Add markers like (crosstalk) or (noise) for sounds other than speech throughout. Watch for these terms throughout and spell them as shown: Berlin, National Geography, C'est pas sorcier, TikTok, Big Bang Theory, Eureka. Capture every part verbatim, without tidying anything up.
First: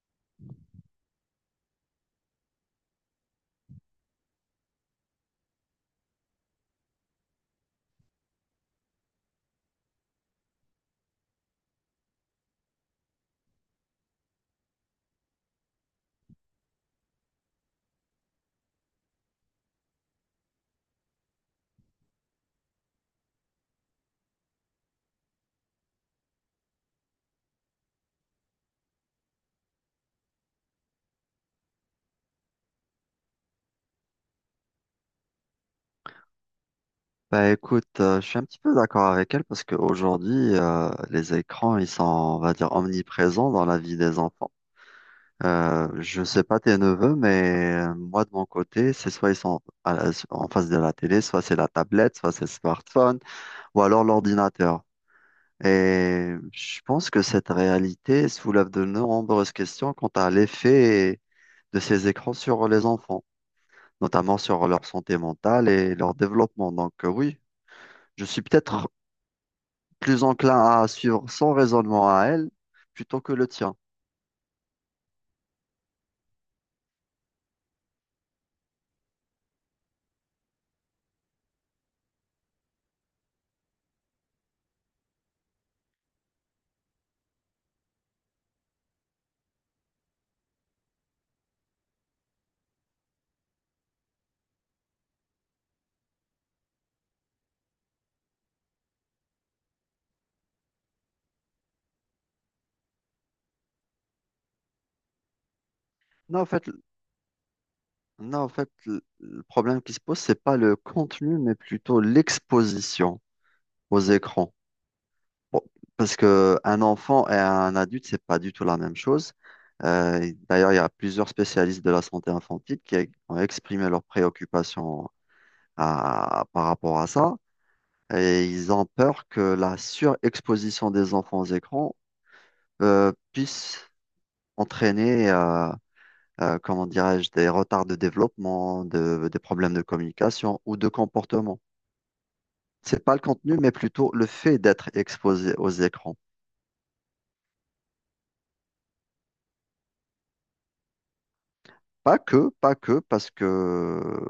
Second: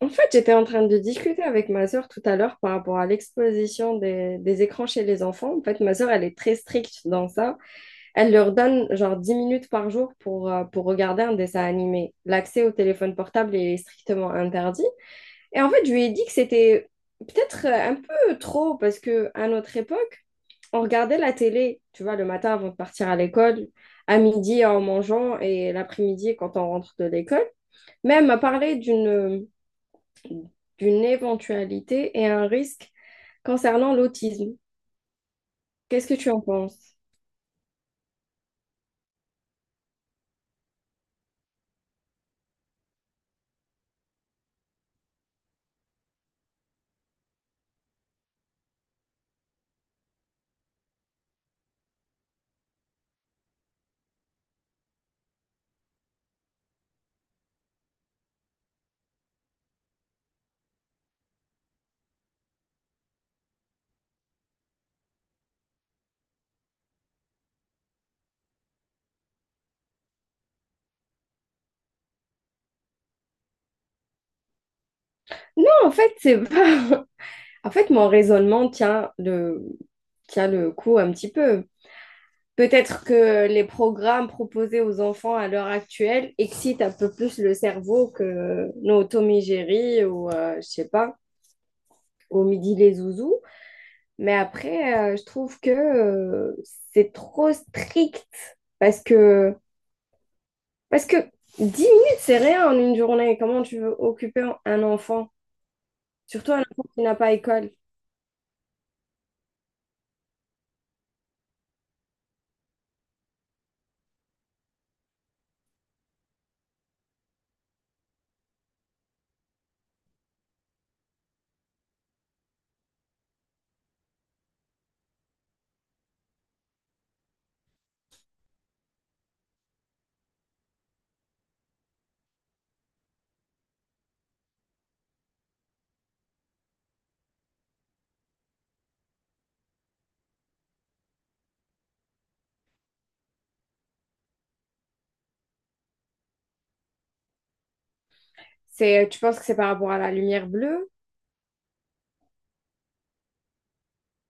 En fait, j'étais en train de discuter avec ma sœur tout à l'heure par rapport à l'exposition des, des écrans chez les enfants. En fait, ma sœur, elle est très stricte dans ça. Elle leur donne genre dix minutes par jour pour, euh, pour regarder un dessin animé. L'accès au téléphone portable est strictement interdit. Et en fait, je lui ai dit que c'était peut-être euh, un peu trop parce que à notre époque, on regardait la télé, tu vois, le matin avant de partir à l'école, à midi en mangeant et l'après-midi quand on rentre de l'école. Même à parler d'une euh, d'une éventualité et un risque concernant l'autisme. Qu'est-ce que tu en penses? Bah écoute, euh, je suis un petit peu d'accord avec elle parce qu'aujourd'hui, euh, les écrans, ils sont, on va dire, omniprésents dans la vie des enfants. Euh, je sais pas tes neveux, mais euh, moi de mon côté, c'est soit ils sont à la- en face de la télé, soit c'est la tablette, soit c'est le smartphone, ou alors l'ordinateur. Et je pense que cette réalité soulève de nombreuses questions quant à l'effet de ces écrans sur les enfants, notamment sur leur santé mentale et leur développement. Donc euh, oui. Je suis peut-être plus enclin à suivre son raisonnement à elle plutôt que le tien. Non, en fait, c'est pas... (laughs) En fait, mon raisonnement tient le, tient le coup un petit peu. Peut-être que les programmes proposés aux enfants à l'heure actuelle excitent un peu plus le cerveau que nos Tommy Jerry ou, euh, je sais pas, au midi les zouzous. Mais après, euh, je trouve que euh, c'est trop strict parce que Parce que dix minutes, c'est rien en une journée. Comment tu veux occuper un enfant? Non, en Surtout un fait, enfant qui n'a pas école. non, en fait, le le problème qui se pose, c'est pas le contenu, mais plutôt l'exposition aux écrans. Bon, parce que un enfant et un adulte, c'est pas du tout la même chose. Euh, et d'ailleurs, il y a plusieurs spécialistes de la santé infantile qui ont exprimé leurs préoccupations à- par rapport à ça. Et ils ont peur que la surexposition des enfants aux écrans euh, puisse entraîner euh, euh, comment dirais-je, des retards de développement, de- des problèmes de communication ou de comportement. C'est pas le contenu, mais plutôt le fait d'être exposé aux écrans. C'est, tu penses que c'est par rapport à la lumière bleue? Pas que, pas que, parce que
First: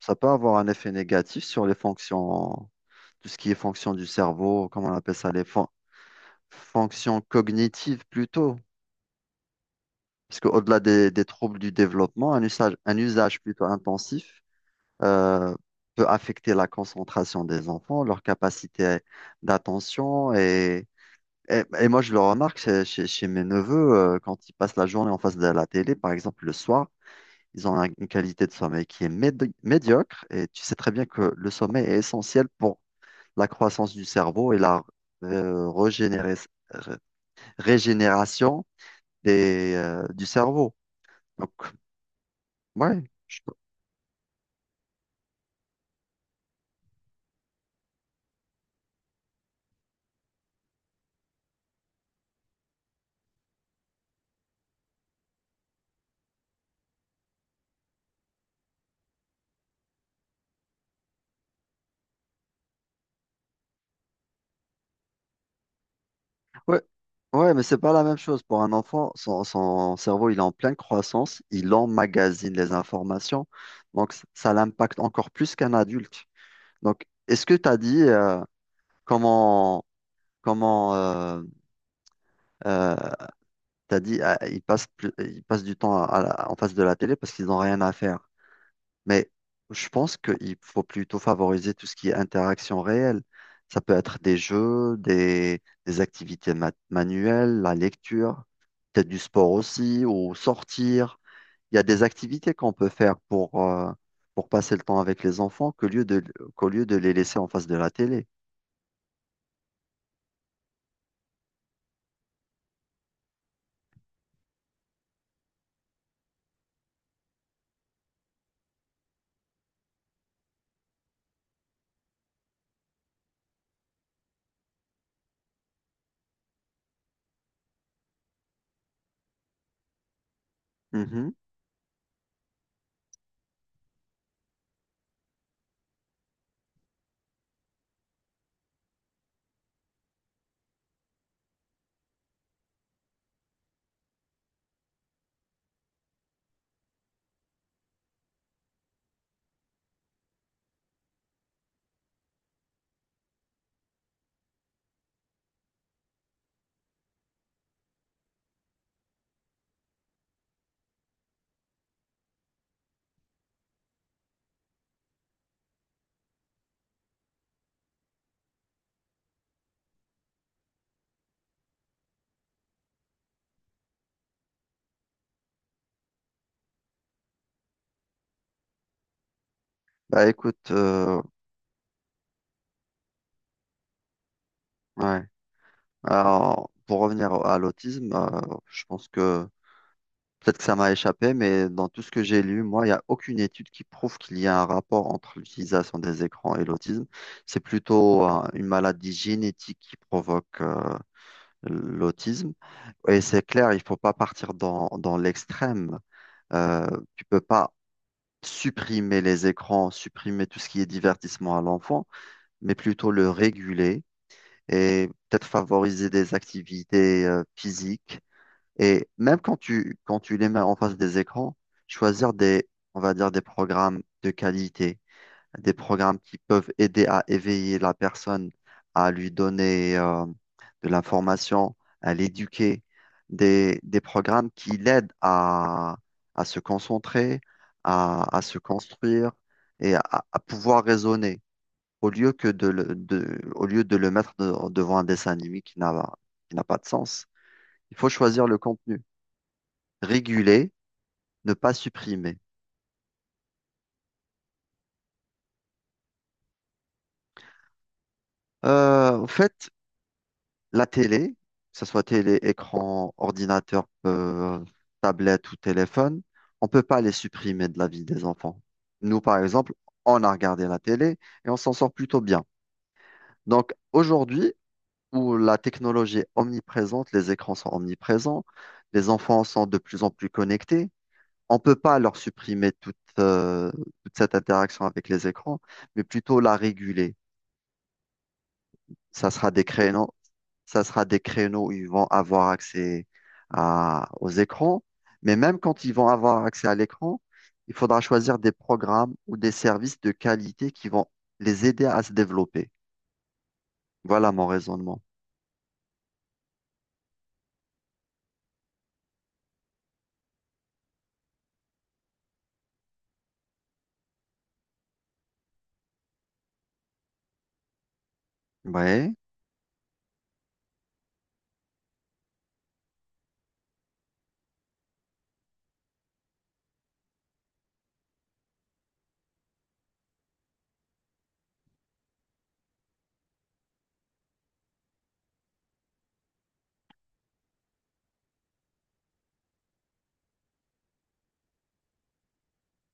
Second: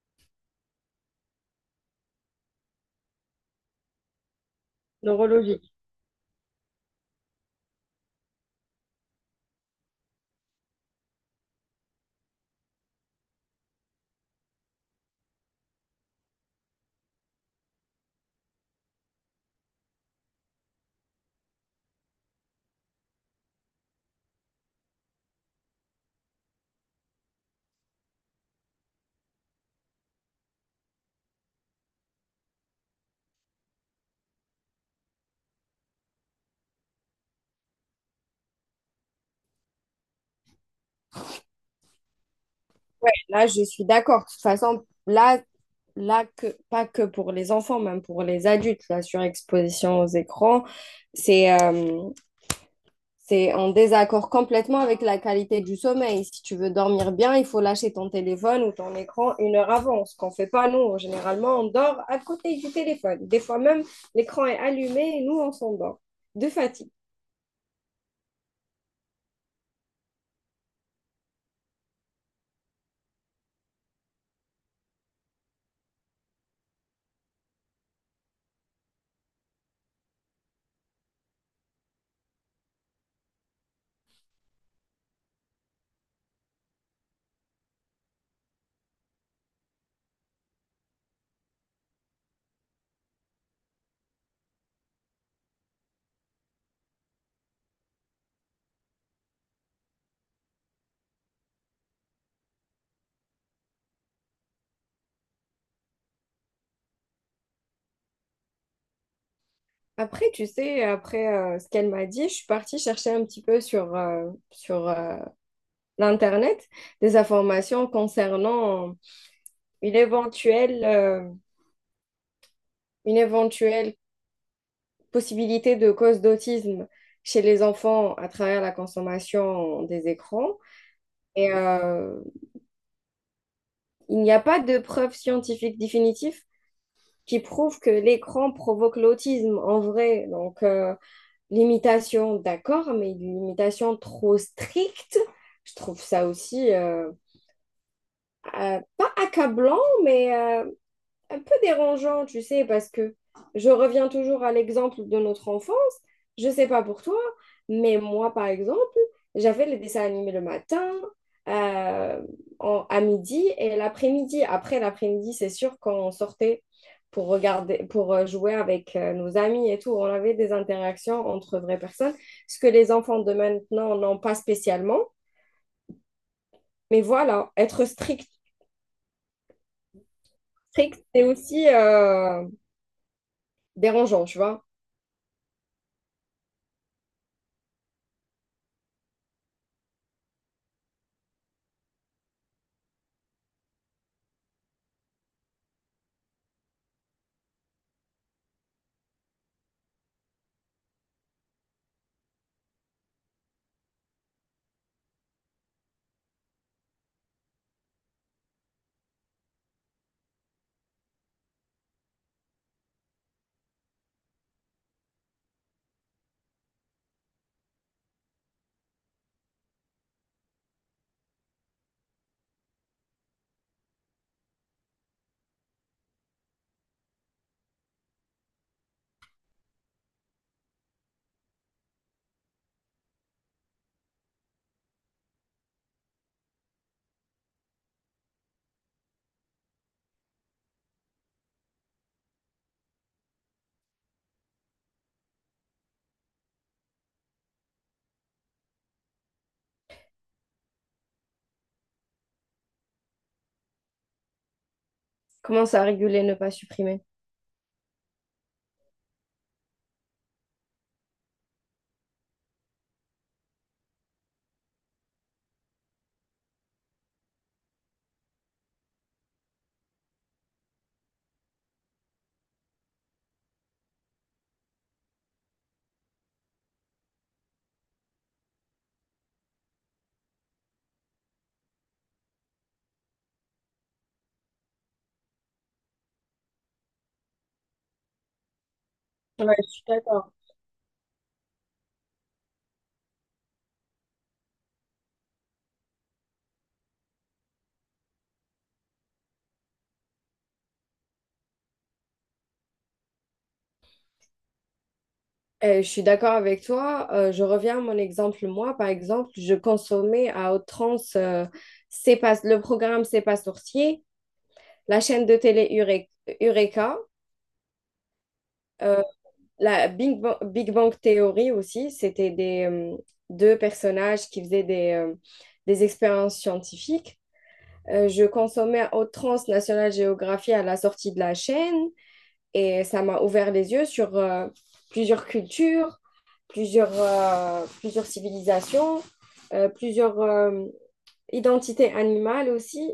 ça peut avoir un effet négatif sur les fonctions, tout ce qui est fonction du cerveau, comment on appelle ça, les fon- Neurologique. fonctions cognitives plutôt. Parce qu'au-delà des, des troubles du développement, un usage, un usage plutôt intensif euh, peut affecter la concentration des enfants, leur capacité d'attention. Et, et, et moi, je le remarque chez, chez- chez mes neveux, euh, quand ils passent la journée en face de la télé, par exemple le soir, ils ont un- une qualité de sommeil qui est médi- médiocre. Et tu sais très bien que le sommeil est essentiel pour la croissance du cerveau et la euh, régénérer- ré- régénération des, euh, du cerveau. Donc, ouais. Ouais, là, je suis d'accord. De toute façon, là, là que, pas que pour les enfants, même pour les adultes, la surexposition aux écrans, c'est euh, c'est en désaccord complètement avec la qualité du sommeil. Si tu veux dormir bien, il faut lâcher ton téléphone ou ton écran une heure avant, ce qu'on ne fait pas nous. Généralement, on dort à côté du téléphone. Des fois même, l'écran est allumé et nous, on s'endort de Ouais, fatigue. ouais, mais c'est pas la même chose. Pour un enfant, son, son cerveau, il est en pleine croissance, il emmagasine les informations, donc c- ça l'impacte encore plus qu'un adulte. Donc, est-ce que tu as dit euh, comment, comment euh, euh, t'as dit ah, ils passent plus- ils passent du temps à- à la- en face de la télé parce qu'ils n'ont rien à faire. Mais je pense qu'il faut plutôt favoriser tout ce qui est interaction réelle. Ça peut être des jeux, des, des activités ma- manuelles, la lecture. Peut-être du sport aussi, ou sortir. Il y a des activités qu'on peut faire pour, euh, pour passer le temps avec les enfants qu'au lieu de, qu'au lieu de les laisser en face de la télé. Après, tu sais, après euh, ce qu'elle m'a dit, je suis partie chercher un petit peu sur, euh, sur euh, l'Internet des informations concernant une éventuelle, euh, une éventuelle possibilité de cause d'autisme chez les enfants à travers la consommation des écrans. Mhm. Et euh, il n'y a pas de preuve scientifique définitive qui prouve que l'écran provoque l'autisme en vrai. Donc, euh, l'imitation, d'accord, mais une limitation trop stricte, je trouve ça aussi euh, euh, pas accablant, mais Euh, un peu dérangeant, tu sais, parce que je reviens toujours à l'exemple de notre enfance. Je sais pas pour toi, mais moi, par exemple, j'avais les dessins animés le matin, euh, en- à midi et l'après-midi. Après l'après-midi, c'est sûr, quand on sortait pour regarder, pour euh, jouer avec euh, nos amis et tout, on avait des interactions entre vraies personnes, ce que les enfants de maintenant n'ont pas spécialement. Mais voilà, être strict, Bah écoute, strict, euh, c'est aussi euh, dérangeant, tu vois. ouais. Alors, pour revenir à l'autisme, euh, je pense que peut-être que ça m'a échappé, mais dans tout ce que j'ai lu, moi, il n'y a aucune étude qui prouve qu'il y a un rapport entre l'utilisation des écrans et l'autisme. C'est plutôt, euh, une maladie génétique qui provoque, euh, l'autisme. Et c'est clair, il faut pas partir dans, dans l'extrême. Euh, Tu peux pas supprimer les écrans, supprimer tout ce qui est divertissement à l'enfant, mais plutôt le réguler et peut-être favoriser des activités euh, physiques. Et même quand tu, quand tu les mets en face des écrans, choisir des, on va dire, des programmes de qualité, des programmes qui peuvent aider à éveiller la personne, à lui donner euh, de l'information, à l'éduquer, des, des programmes qui l'aident à, à se concentrer, à, à se construire et à, à pouvoir raisonner, au lieu que de le, de- au lieu de le mettre de- devant un dessin animé qui n'a, qui n'a pas de sens. Il faut choisir le contenu, réguler, ne pas supprimer. Commence à réguler, ne pas supprimer. Euh, en fait, la télé, que ce soit télé, écran, ordinateur, euh, tablette ou téléphone, on ne peut pas les supprimer de la vie des enfants. Nous, par exemple, on a regardé la télé et on s'en sort plutôt bien. Donc aujourd'hui, où la technologie est omniprésente, les écrans sont omniprésents, les enfants sont de plus en plus connectés, on ne peut pas leur supprimer toute, euh, toute cette interaction avec les écrans, mais plutôt la réguler. Ça sera Ouais, des je suis créneaux, d'accord. ça sera des créneaux où ils vont avoir accès à- aux écrans. Mais même quand ils vont avoir accès à l'écran, il faudra choisir des programmes ou des services de qualité qui vont les aider à se développer. Voilà mon raisonnement. Euh, je suis d'accord avec toi. Euh, je reviens à mon exemple. Moi, par exemple, je consommais à outrance euh, C'est pas, le programme C'est pas sorcier, la chaîne de télé Ure- Eureka, euh, Ouais, la Big Bang, Big Bang Theory aussi. C'était des euh, deux personnages qui faisaient des, euh, des expériences scientifiques. Euh, je consommais à outrance National Geography à la sortie de la chaîne et ça m'a ouvert les yeux sur euh, plusieurs cultures, plusieurs, euh, plusieurs civilisations, euh, plusieurs euh, identités animales aussi.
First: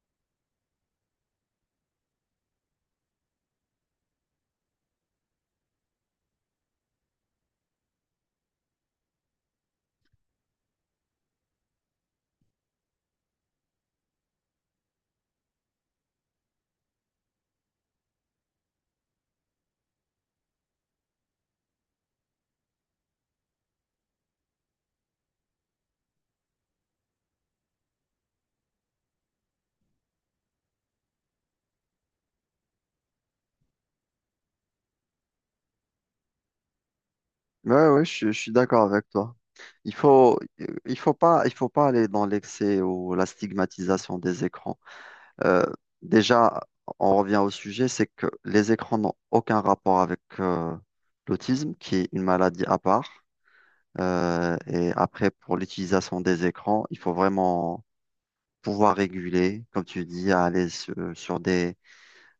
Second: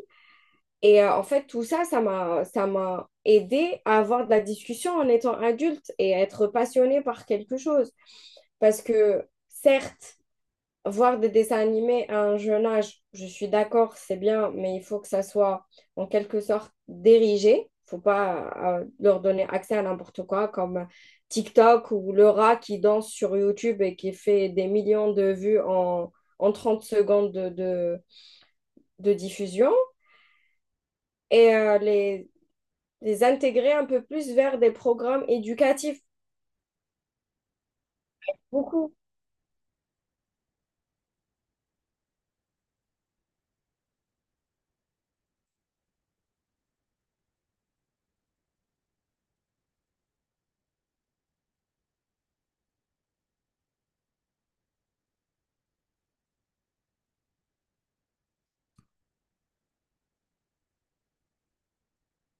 Et euh, en fait, tout ça, ça m'a, ça m'a aidé à avoir de la discussion en étant adulte et à être passionnée par quelque chose. Parce que certes, voir des dessins animés à un jeune âge, je suis d'accord, c'est bien, mais il faut que ça soit en quelque sorte dirigé. Faut pas euh, leur donner accès à n'importe quoi, comme TikTok ou le rat qui danse sur YouTube et qui fait des millions de vues en, en trente secondes de, de, de diffusion. Et euh, les, les intégrer un peu plus vers des programmes éducatifs. ouais, ouais, je, je suis d'accord Beaucoup. avec toi. Il faut, il faut pas, il faut pas aller dans l'excès ou la stigmatisation des écrans. Euh, Déjà, on revient au sujet, c'est que les écrans n'ont aucun rapport avec euh, l'autisme, qui est une maladie à part. Euh, et après, pour l'utilisation des écrans, il faut vraiment pouvoir réguler, comme tu dis, à aller sur, sur des,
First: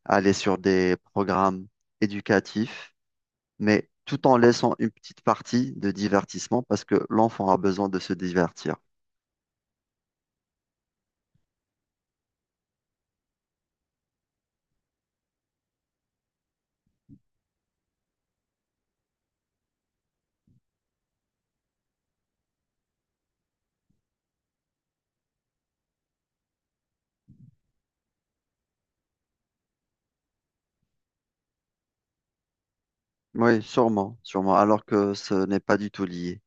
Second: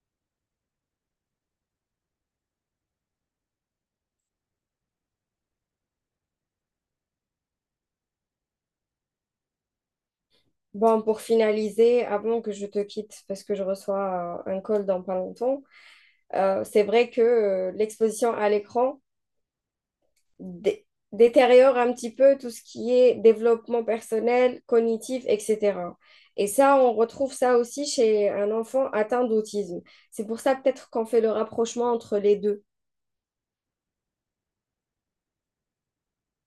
aller sur des programmes éducatifs, mais tout en laissant une petite partie de divertissement parce que l'enfant a besoin de se divertir. Bon, pour finaliser, avant que je te quitte, parce que je reçois euh, un call dans pas longtemps. Euh, c'est vrai que euh, l'exposition à l'écran dé- détériore un petit peu tout ce qui est développement personnel, cognitif, et cætera. Et ça, on retrouve ça aussi chez un enfant atteint d'autisme. C'est pour ça peut-être qu'on fait le rapprochement entre les deux. Oui, sûrement, sûrement, alors que ce n'est pas du tout lié.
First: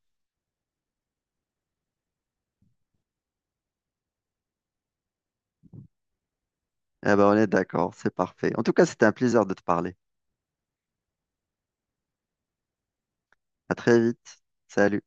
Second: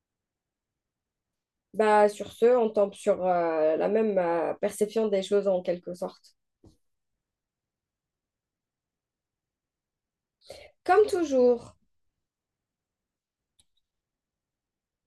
Bah, sur ce, on tombe sur euh, la même euh, perception des choses en quelque sorte. Eh ben, on est d'accord, c'est parfait. En tout cas, c'était un plaisir de te parler. Comme toujours. À très vite. Salut.